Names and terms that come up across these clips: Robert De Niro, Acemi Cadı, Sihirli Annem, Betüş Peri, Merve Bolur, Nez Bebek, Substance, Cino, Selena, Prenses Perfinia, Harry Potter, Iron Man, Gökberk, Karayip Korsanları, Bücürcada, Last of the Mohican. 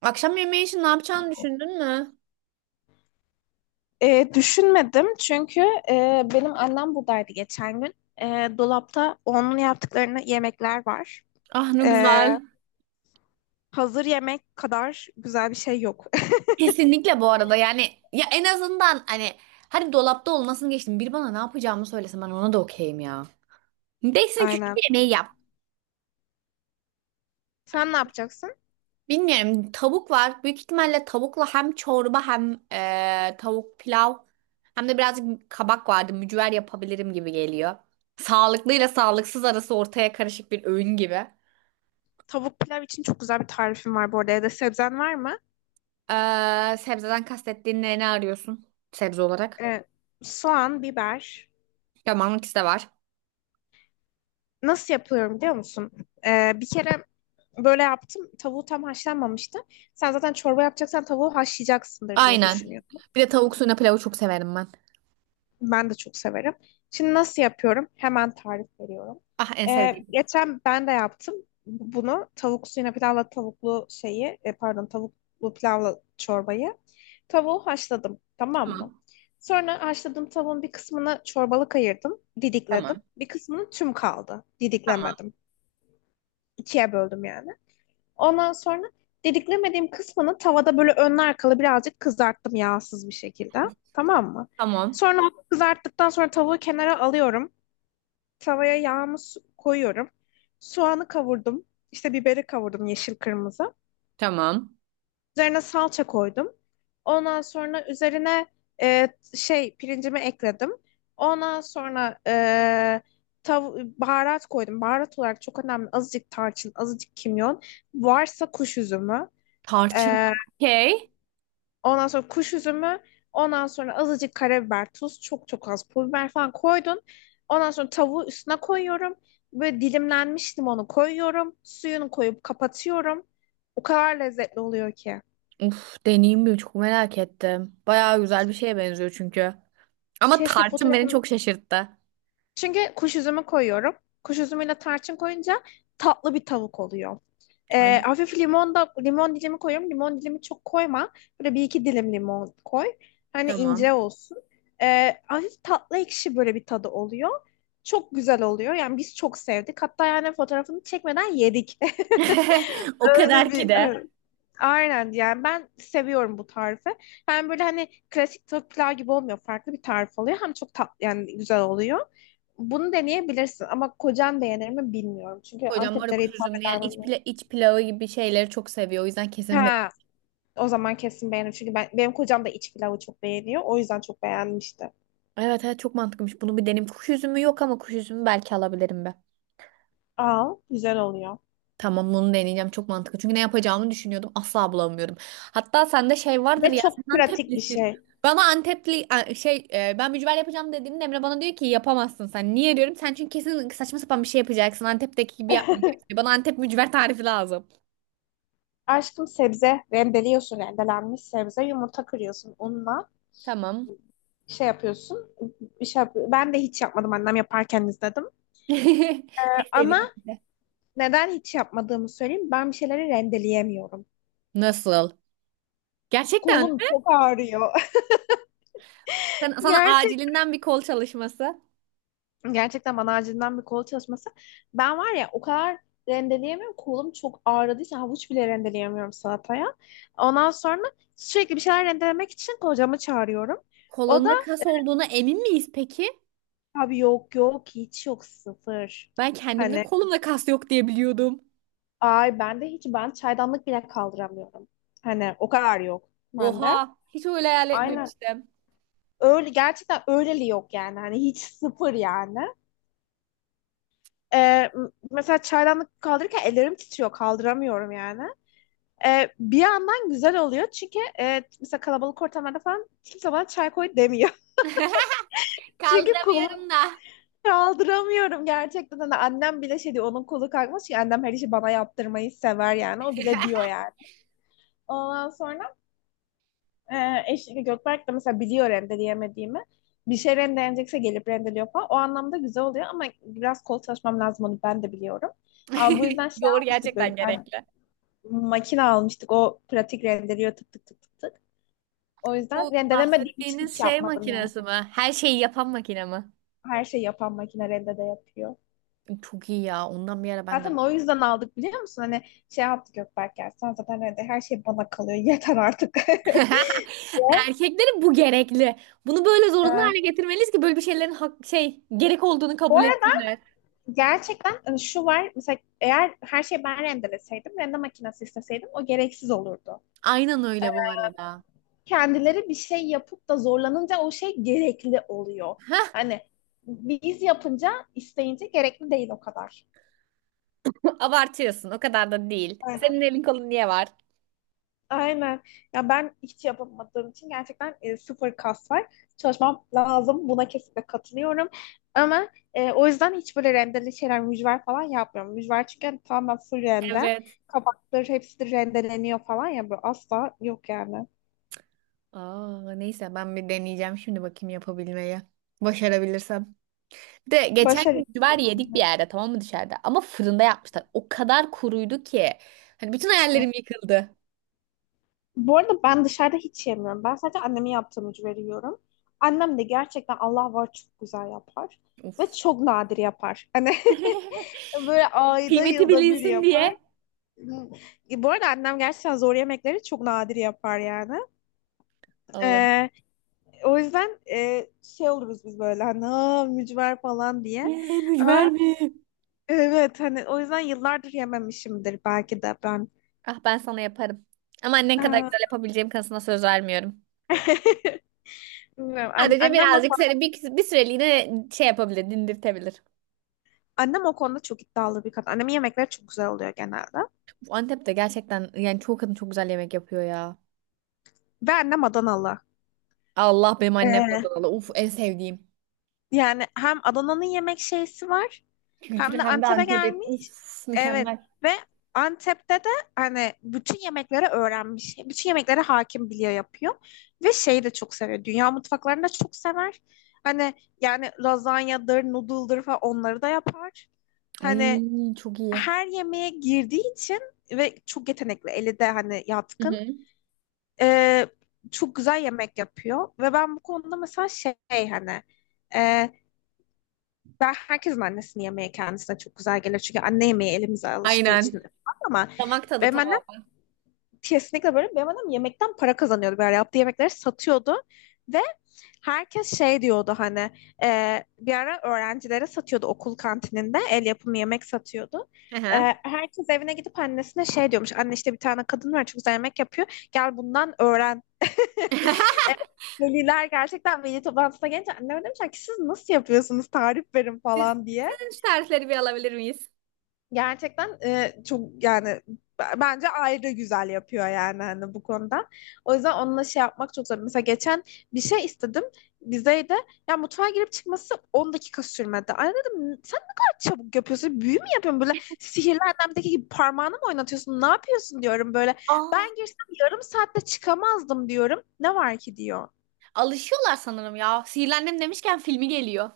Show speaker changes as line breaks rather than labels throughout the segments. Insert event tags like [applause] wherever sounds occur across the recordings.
Akşam yemeği için ne yapacağını düşündün mü?
Düşünmedim çünkü benim annem buradaydı geçen gün. E, Dolapta onun yaptıklarını yemekler var.
Ah ne
E,
güzel.
Hazır yemek kadar güzel bir şey yok.
Kesinlikle bu arada yani ya en azından hani hadi dolapta olmasını geçtim. Bir bana ne yapacağımı söylese ben ona da okeyim ya.
[laughs]
Değilsin ki şu
Aynen.
yemeği yap.
Sen ne yapacaksın?
Bilmiyorum, tavuk var. Büyük ihtimalle tavukla hem çorba hem tavuk pilav, hem de birazcık kabak vardı. Mücver yapabilirim gibi geliyor. Sağlıklıyla sağlıksız arası ortaya karışık bir öğün gibi.
Tavuk pilav için çok güzel bir tarifim var bu arada. Ya da sebzen var mı?
Sebzeden kastettiğin ne, ne arıyorsun sebze olarak?
E, Soğan, biber.
Ya marmut de var.
Nasıl yapıyorum biliyor musun? Bir kere böyle yaptım. Tavuğu tam haşlanmamıştı. Sen zaten çorba yapacaksan tavuğu haşlayacaksındır diye
Aynen.
düşünüyorum.
Bir de tavuk suyuna pilavı çok severim ben.
Ben de çok severim. Şimdi nasıl yapıyorum? Hemen tarif veriyorum.
Ah en sevdiğim.
Geçen ben de yaptım bunu. Tavuk suyuna pilavla tavuklu şeyi, pardon, tavuklu pilavla çorbayı. Tavuğu haşladım, tamam mı?
Tamam.
Sonra haşladığım tavuğun bir kısmını çorbalık ayırdım, didikledim.
Tamam.
Bir kısmının tüm kaldı,
Tamam.
didiklemedim. İkiye böldüm yani. Ondan sonra didiklemediğim kısmını tavada böyle önlü arkalı birazcık kızarttım yağsız bir şekilde. Tamam mı?
Tamam.
Sonra onu kızarttıktan sonra tavuğu kenara alıyorum. Tavaya yağımı koyuyorum. Soğanı kavurdum. İşte biberi kavurdum, yeşil kırmızı.
Tamam.
Üzerine salça koydum. Ondan sonra üzerine e, pirincimi ekledim. Ondan sonra e, tav baharat koydum. Baharat olarak çok önemli. Azıcık tarçın, azıcık kimyon. Varsa kuş üzümü.
Tarçın.
E,
Okey.
Ondan sonra kuş üzümü, ondan sonra azıcık karabiber, tuz, çok çok az pul biber falan koydun. Ondan sonra tavuğu üstüne koyuyorum. Böyle dilimlenmiş limonu koyuyorum. Suyunu koyup kapatıyorum. O kadar lezzetli oluyor ki.
Uf, deneyeyim mi? Çok merak ettim. Bayağı güzel bir şeye benziyor çünkü. Ama
Keşke
tarçın beni
fotoğrafını...
çok şaşırttı.
Çünkü kuş üzümü koyuyorum. Kuş üzümüyle tarçın koyunca tatlı bir tavuk oluyor.
Ay
Hafif limon da limon dilimi koyuyorum. Limon dilimi çok koyma. Böyle bir iki dilim limon koy. Hani ince
tamam.
olsun. Hafif tatlı ekşi böyle bir tadı oluyor. Çok güzel oluyor. Yani biz çok sevdik. Hatta yani fotoğrafını çekmeden yedik. [laughs]
[laughs] O
Öyle
kadar ki
bir
de.
evet. Aynen, yani ben seviyorum bu tarifi. Hem böyle hani klasik tavuk pilav gibi olmuyor. Farklı bir tarif oluyor. Hem çok tatlı yani güzel oluyor. Bunu deneyebilirsin ama kocan beğenir mi bilmiyorum. Çünkü
Kocam var ya
Anteplilere
kuş
hitap
üzümlü yani
eder mi?
iç, pila iç pilavı gibi şeyleri çok seviyor. O yüzden kesin be.
Ha, o zaman kesin beğenir. Çünkü benim kocam da iç pilavı çok beğeniyor. O yüzden çok beğenmişti.
Evet evet çok mantıklıymış. Bunu bir deneyim. Kuş üzümü yok ama kuş üzümü belki alabilirim be.
Al, güzel oluyor.
Tamam, bunu deneyeceğim, çok mantıklı. Çünkü ne yapacağımı düşünüyordum, asla bulamıyorum. Hatta sende şey vardır
Ve
ya,
çok
sen
pratik bir
Anteplisin.
şey.
Bana Antepli ben mücver yapacağım dediğinde Emre bana diyor ki yapamazsın sen. Niye diyorum? Sen çünkü kesin saçma sapan bir şey yapacaksın. Antep'teki gibi yapmayacaksın. Bana Antep mücver tarifi lazım.
Aşkım, sebze rendeliyorsun, rendelenmiş sebze. Yumurta kırıyorsun unla.
Tamam.
Şey yapıyorsun. Ben de hiç yapmadım. Annem yaparken izledim.
[laughs] En
Ama
sevdiğim aktivite.
neden hiç yapmadığımı söyleyeyim. Ben bir şeyleri rendeleyemiyorum.
Nasıl? Gerçekten
Kolum
mi?
çok ağrıyor. [laughs]
Sana
Gerçekten.
acilinden bir kol çalışması.
Gerçekten bana acilden bir kol çalışması. Ben var ya o kadar rendeleyemiyorum. Kolum çok ağrıdığı için havuç bile rendeleyemiyorum salataya. Ondan sonra sürekli bir şeyler rendelemek için kocamı çağırıyorum. O da
Kolunda kas olduğuna emin miyiz peki?
abi yok, yok hiç yok, sıfır.
Ben kendimde
Hani
kolumda kas yok diye biliyordum.
ay ben de hiç, ben çaydanlık bile kaldıramıyorum. Hani o kadar yok bende.
Oha, hiç öyle hayal
Aynen
etmemiştim.
öyle, gerçekten öyleli, yok yani, hani hiç sıfır yani. Ee, Mesela çaydanlık kaldırırken ellerim titriyor, kaldıramıyorum yani. Bir yandan güzel oluyor çünkü mesela kalabalık ortamlarda falan kimse bana çay koy demiyor. [laughs]
[laughs]
Çünkü kolu
Kaldıramıyorum da.
kaldıramıyorum gerçekten. Hani annem bile şey diyor onun kolu kalkmış ki, annem her işi bana yaptırmayı sever yani, o bile diyor yani. Ondan sonra e, eşlik Gökberk de mesela biliyor rendeleyemediğimi. Bir şey rendelenecekse gelip rendeliyor falan. O anlamda güzel oluyor ama biraz kol çalışmam lazım, onu ben de biliyorum. Ama bu
[laughs]
yüzden şey
Doğru,
almıştık, böyle
gerçekten
bir tane
gerekli.
makine almıştık. O pratik rendeliyor, tık tık tık tık tık. O yüzden
Bu
rendelemediğim için hiç
bahsettiğiniz şey
yapmadım yani.
makinesi mi? Her şeyi yapan makine mi?
Her şeyi yapan makine rende de yapıyor.
Çok iyi ya. Ondan bir ara ben de.
Zaten o yüzden aldık, biliyor musun? Hani şey yaptı Gökberk, ya sen zaten rende her şey bana kalıyor yeter artık,
[laughs]
[laughs] diye.
Erkeklerin bu gerekli. Bunu böyle zorunlu
Evet.
hale getirmeliyiz ki böyle bir şeylerin hak, şey gerek olduğunu
Bu
kabul
arada
etsinler.
gerçekten hani şu var, mesela eğer her şeyi ben rendeleseydim rende makinesi isteseydim o gereksiz olurdu.
Aynen öyle bu arada.
Kendileri bir şey yapıp da zorlanınca o şey gerekli oluyor.
[laughs]
Hani biz yapınca isteyince gerekli değil, o kadar.
Abartıyorsun. O kadar da değil. Senin elin kolun niye var?
Aynen. Ya ben hiç yapamadığım için gerçekten sıfır kas var. Çalışmam lazım. Buna kesinlikle katılıyorum. Ama o yüzden hiç böyle rendeli şeyler, mücver falan yapmıyorum. Mücver çünkü hani tamamen full rende.
Evet.
Kabakları hepsi de rendeleniyor falan ya. Böyle asla yok yani.
Aa, neyse ben bir deneyeceğim şimdi, bakayım yapabilmeyi. Başarabilirsem. Bir de geçen gün
Başarı.
mücver yedik bir yerde, tamam mı, dışarıda? Ama fırında yapmışlar. O kadar kuruydu ki. Hani bütün hayallerim yıkıldı.
Bu arada ben dışarıda hiç yemiyorum. Ben sadece annemin yaptığı mücveri yiyorum. Annem de gerçekten Allah var çok güzel yapar. Ve
Of.
çok nadir yapar. Hani
[laughs]
[laughs] böyle ayda
Kıymeti
yılda bir
bilinsin diye.
yapar. Bu arada annem gerçekten zor yemekleri çok nadir yapar yani. E,
Allah.
O yüzden şey oluruz biz böyle, hani "Aa, mücver" falan diye.
Ne, mücver
Ama
mi?
evet, hani o yüzden yıllardır yememişimdir belki de ben.
Ah ben sana yaparım. Ama annen kadar
Aa,
güzel yapabileceğim kanısına söz vermiyorum.
[laughs] bilmiyorum.
Sadece birazcık seni bir süreliğine şey yapabilir, dindirtebilir.
Annem o konuda çok iddialı bir kadın. Annemin yemekleri çok güzel oluyor genelde.
Bu Antep'te gerçekten yani çoğu kadın çok güzel yemek yapıyor ya.
Ve annem Adanalı.
Allah, benim annem de
Ee,
danalı. Uf en sevdiğim.
Yani hem Adana'nın yemek şeysi var
Kültürü,
hem de
hem de
Antep'e
Antep'in.
gelmiş.
Uf
Evet,
mükemmel.
ve Antep'te de hani bütün yemekleri öğrenmiş. Bütün yemeklere hakim, biliyor, yapıyor. Ve şeyi de çok seviyor. Dünya mutfaklarını da çok sever. Hani yani lazanyadır, noodle'dır falan, onları da yapar.
Ay
Hani
çok iyi.
her yemeğe girdiği için ve çok yetenekli, eli de hani
Hı
yatkın.
hı.
Ee, Çok güzel yemek yapıyor. Ve ben bu konuda mesela şey hani... E, Ben herkesin annesinin yemeği kendisine çok güzel gelir. Çünkü anne yemeği elimize alıştığı için
Aynen.
falan. Ama
Damak tadı
benim annem
tamamen.
kesinlikle böyle. Benim annem yemekten para kazanıyordu. Böyle yaptığı yemekleri satıyordu. Ve herkes şey diyordu, hani bir ara öğrencilere satıyordu, okul kantininde el yapımı yemek satıyordu.
Hı
E,
hı.
Herkes evine gidip annesine şey diyormuş. Anne, işte bir tane kadın var çok güzel yemek yapıyor, gel bundan öğren.
[laughs]
E, Veliler gerçekten veli toplantısına gelince anneme demişler ki, siz nasıl yapıyorsunuz, tarif verin falan diye.
Sizden şu tarifleri bir alabilir miyiz?
Gerçekten çok yani, bence ayrı güzel yapıyor yani, hani bu konuda. O yüzden onunla şey yapmak çok zor. Mesela geçen bir şey istedim bizeyde. Ya mutfağa girip çıkması 10 dakika sürmedi. Ay dedim, sen ne kadar çabuk yapıyorsun? Büyü mü yapıyorsun böyle? Sihirli Annem'deki gibi parmağını mı oynatıyorsun? Ne yapıyorsun diyorum böyle.
Aa,
Ben girsem yarım saatte çıkamazdım diyorum. Ne var ki diyor.
alışıyorlar sanırım ya. Sihirli Annem demişken filmi geliyor.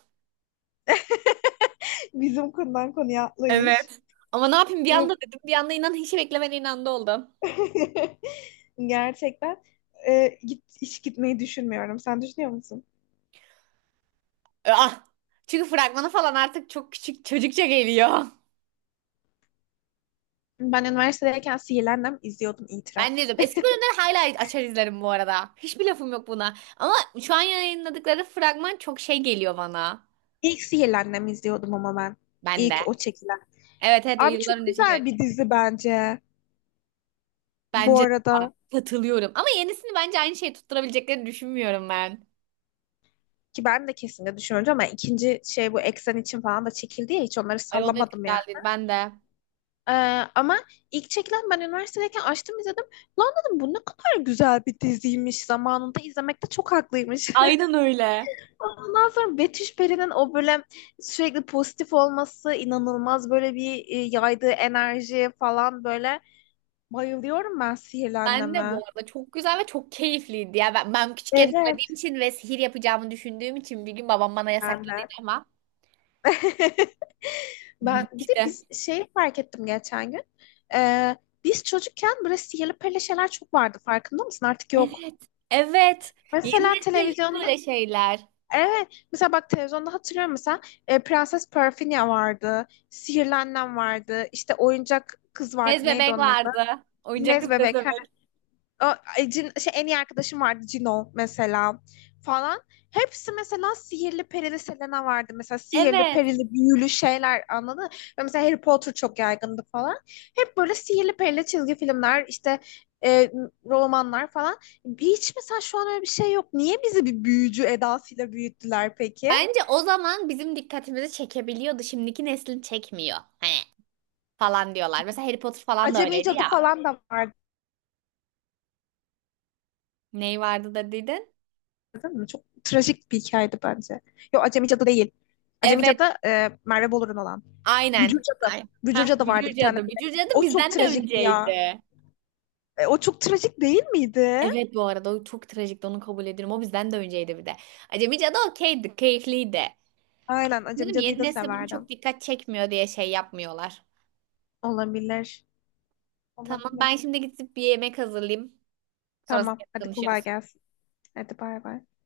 [laughs] Bizim konudan konuya atlayış.
Evet. Ama ne yapayım, bir anda dedim. Bir anda inan hiç beklemediğin anda oldu.
[laughs] Gerçekten hiç gitmeyi düşünmüyorum. Sen düşünüyor musun?
Ah. Çünkü fragmanı falan artık çok küçük çocukça geliyor.
Ben üniversitedeyken Sihirli Annem izliyordum, itiraf.
Ben dedim. Eski bölümleri hala açar izlerim bu arada. Hiçbir lafım yok buna. Ama şu an yayınladıkları fragman çok şey geliyor bana.
İlk Sihirli Annem izliyordum ama ben.
Ben de.
İlk o çekilen.
Evet evet, o
Abi
yıllar
çok
önce çekilen.
güzel bir dizi bence. Bu
Bence de bu arada.
arada
Katılıyorum. Ama yenisini bence aynı şeyi tutturabileceklerini düşünmüyorum ben.
ki ben de kesinlikle düşünüyorum ama ikinci şey bu Eksen için falan da çekildi ya, hiç onları
Ay o da
sallamadım ya.
güzel değil. Ben de.
Ee, Ama ilk çekilen ben üniversitedeyken açtım izledim. Lan dedim, bu ne kadar güzel bir diziymiş, zamanında izlemekte çok haklıymış. [laughs]
Aynen öyle.
Ondan sonra Betüş Peri'nin o böyle sürekli pozitif olması inanılmaz. Böyle bir yaydığı enerji falan böyle. Bayılıyorum ben
Ben de bu
sihirlenmeme.
arada çok güzel ve çok keyifliydi. Ya ben küçükken izlediğim
Evet.
için ve sihir yapacağımı düşündüğüm için bir gün babam bana
Ben
yasakladıydı
de.
ama
[laughs] Ben
[laughs]
bir de
işte.
biz şey fark ettim geçen gün. Ee, Biz çocukken böyle sihirli perili şeyler çok vardı, farkında mısın? Artık yok.
Evet. Evet. Yeni
Mesela
nesle yok
televizyonda,
böyle şeyler.
evet mesela bak televizyonda hatırlıyorum mesela Prenses Perfinia vardı. Sihirlenlen vardı. İşte oyuncak kız vardı.
Bez
Neydi
bebek
onun adı?
vardı. Oyuncak
Nez
kız, bez
Bebek.
bebek.
En iyi arkadaşım vardı Cino mesela falan. Hepsi mesela sihirli perili, Selena vardı. Mesela sihirli
Evet.
perili büyülü şeyler, anladın mı? Ve mesela Harry Potter çok yaygındı falan. Hep böyle sihirli perili çizgi filmler, işte e, romanlar falan. Hiç mesela şu an öyle bir şey yok. Niye bizi bir büyücü edasıyla büyüttüler peki?
Bence o zaman bizim dikkatimizi çekebiliyordu. Şimdiki neslin çekmiyor. Hani falan diyorlar. Mesela Harry Potter falan da
Acemi
öyleydi
Cadı
ya.
falan da vardı,
Neyi vardı da dedin?
değil mi? Çok trajik bir hikayeydi bence. Yok, Acemi Cadı değil. Acemi
Evet.
Cadı Merve Bolur'un olan.
Aynen.
Bücürcada.
Ay. Hah,
Bücürcada vardı
Bücür
bir tane
Cadı.
böyle.
Bücür Cadı
O çok
bizden de
trajikti ya.
önceydi.
O çok trajik değil miydi?
Evet bu arada, o çok trajikti, onu kabul ediyorum. O bizden de önceydi bir de. Acemi Cadı okeydi. Keyifliydi.
Aynen. Acemi
Dedim
Cadı'yı
yeni
da
nesil bunu çok
severdim.
dikkat çekmiyor diye şey yapmıyorlar.
Olabilir.
Tamam, ben
Olabilir.
şimdi gidip bir yemek hazırlayayım. Sonrasında
Tamam. Hadi kolay
konuşuruz.
gelsin. Hadi bay bay.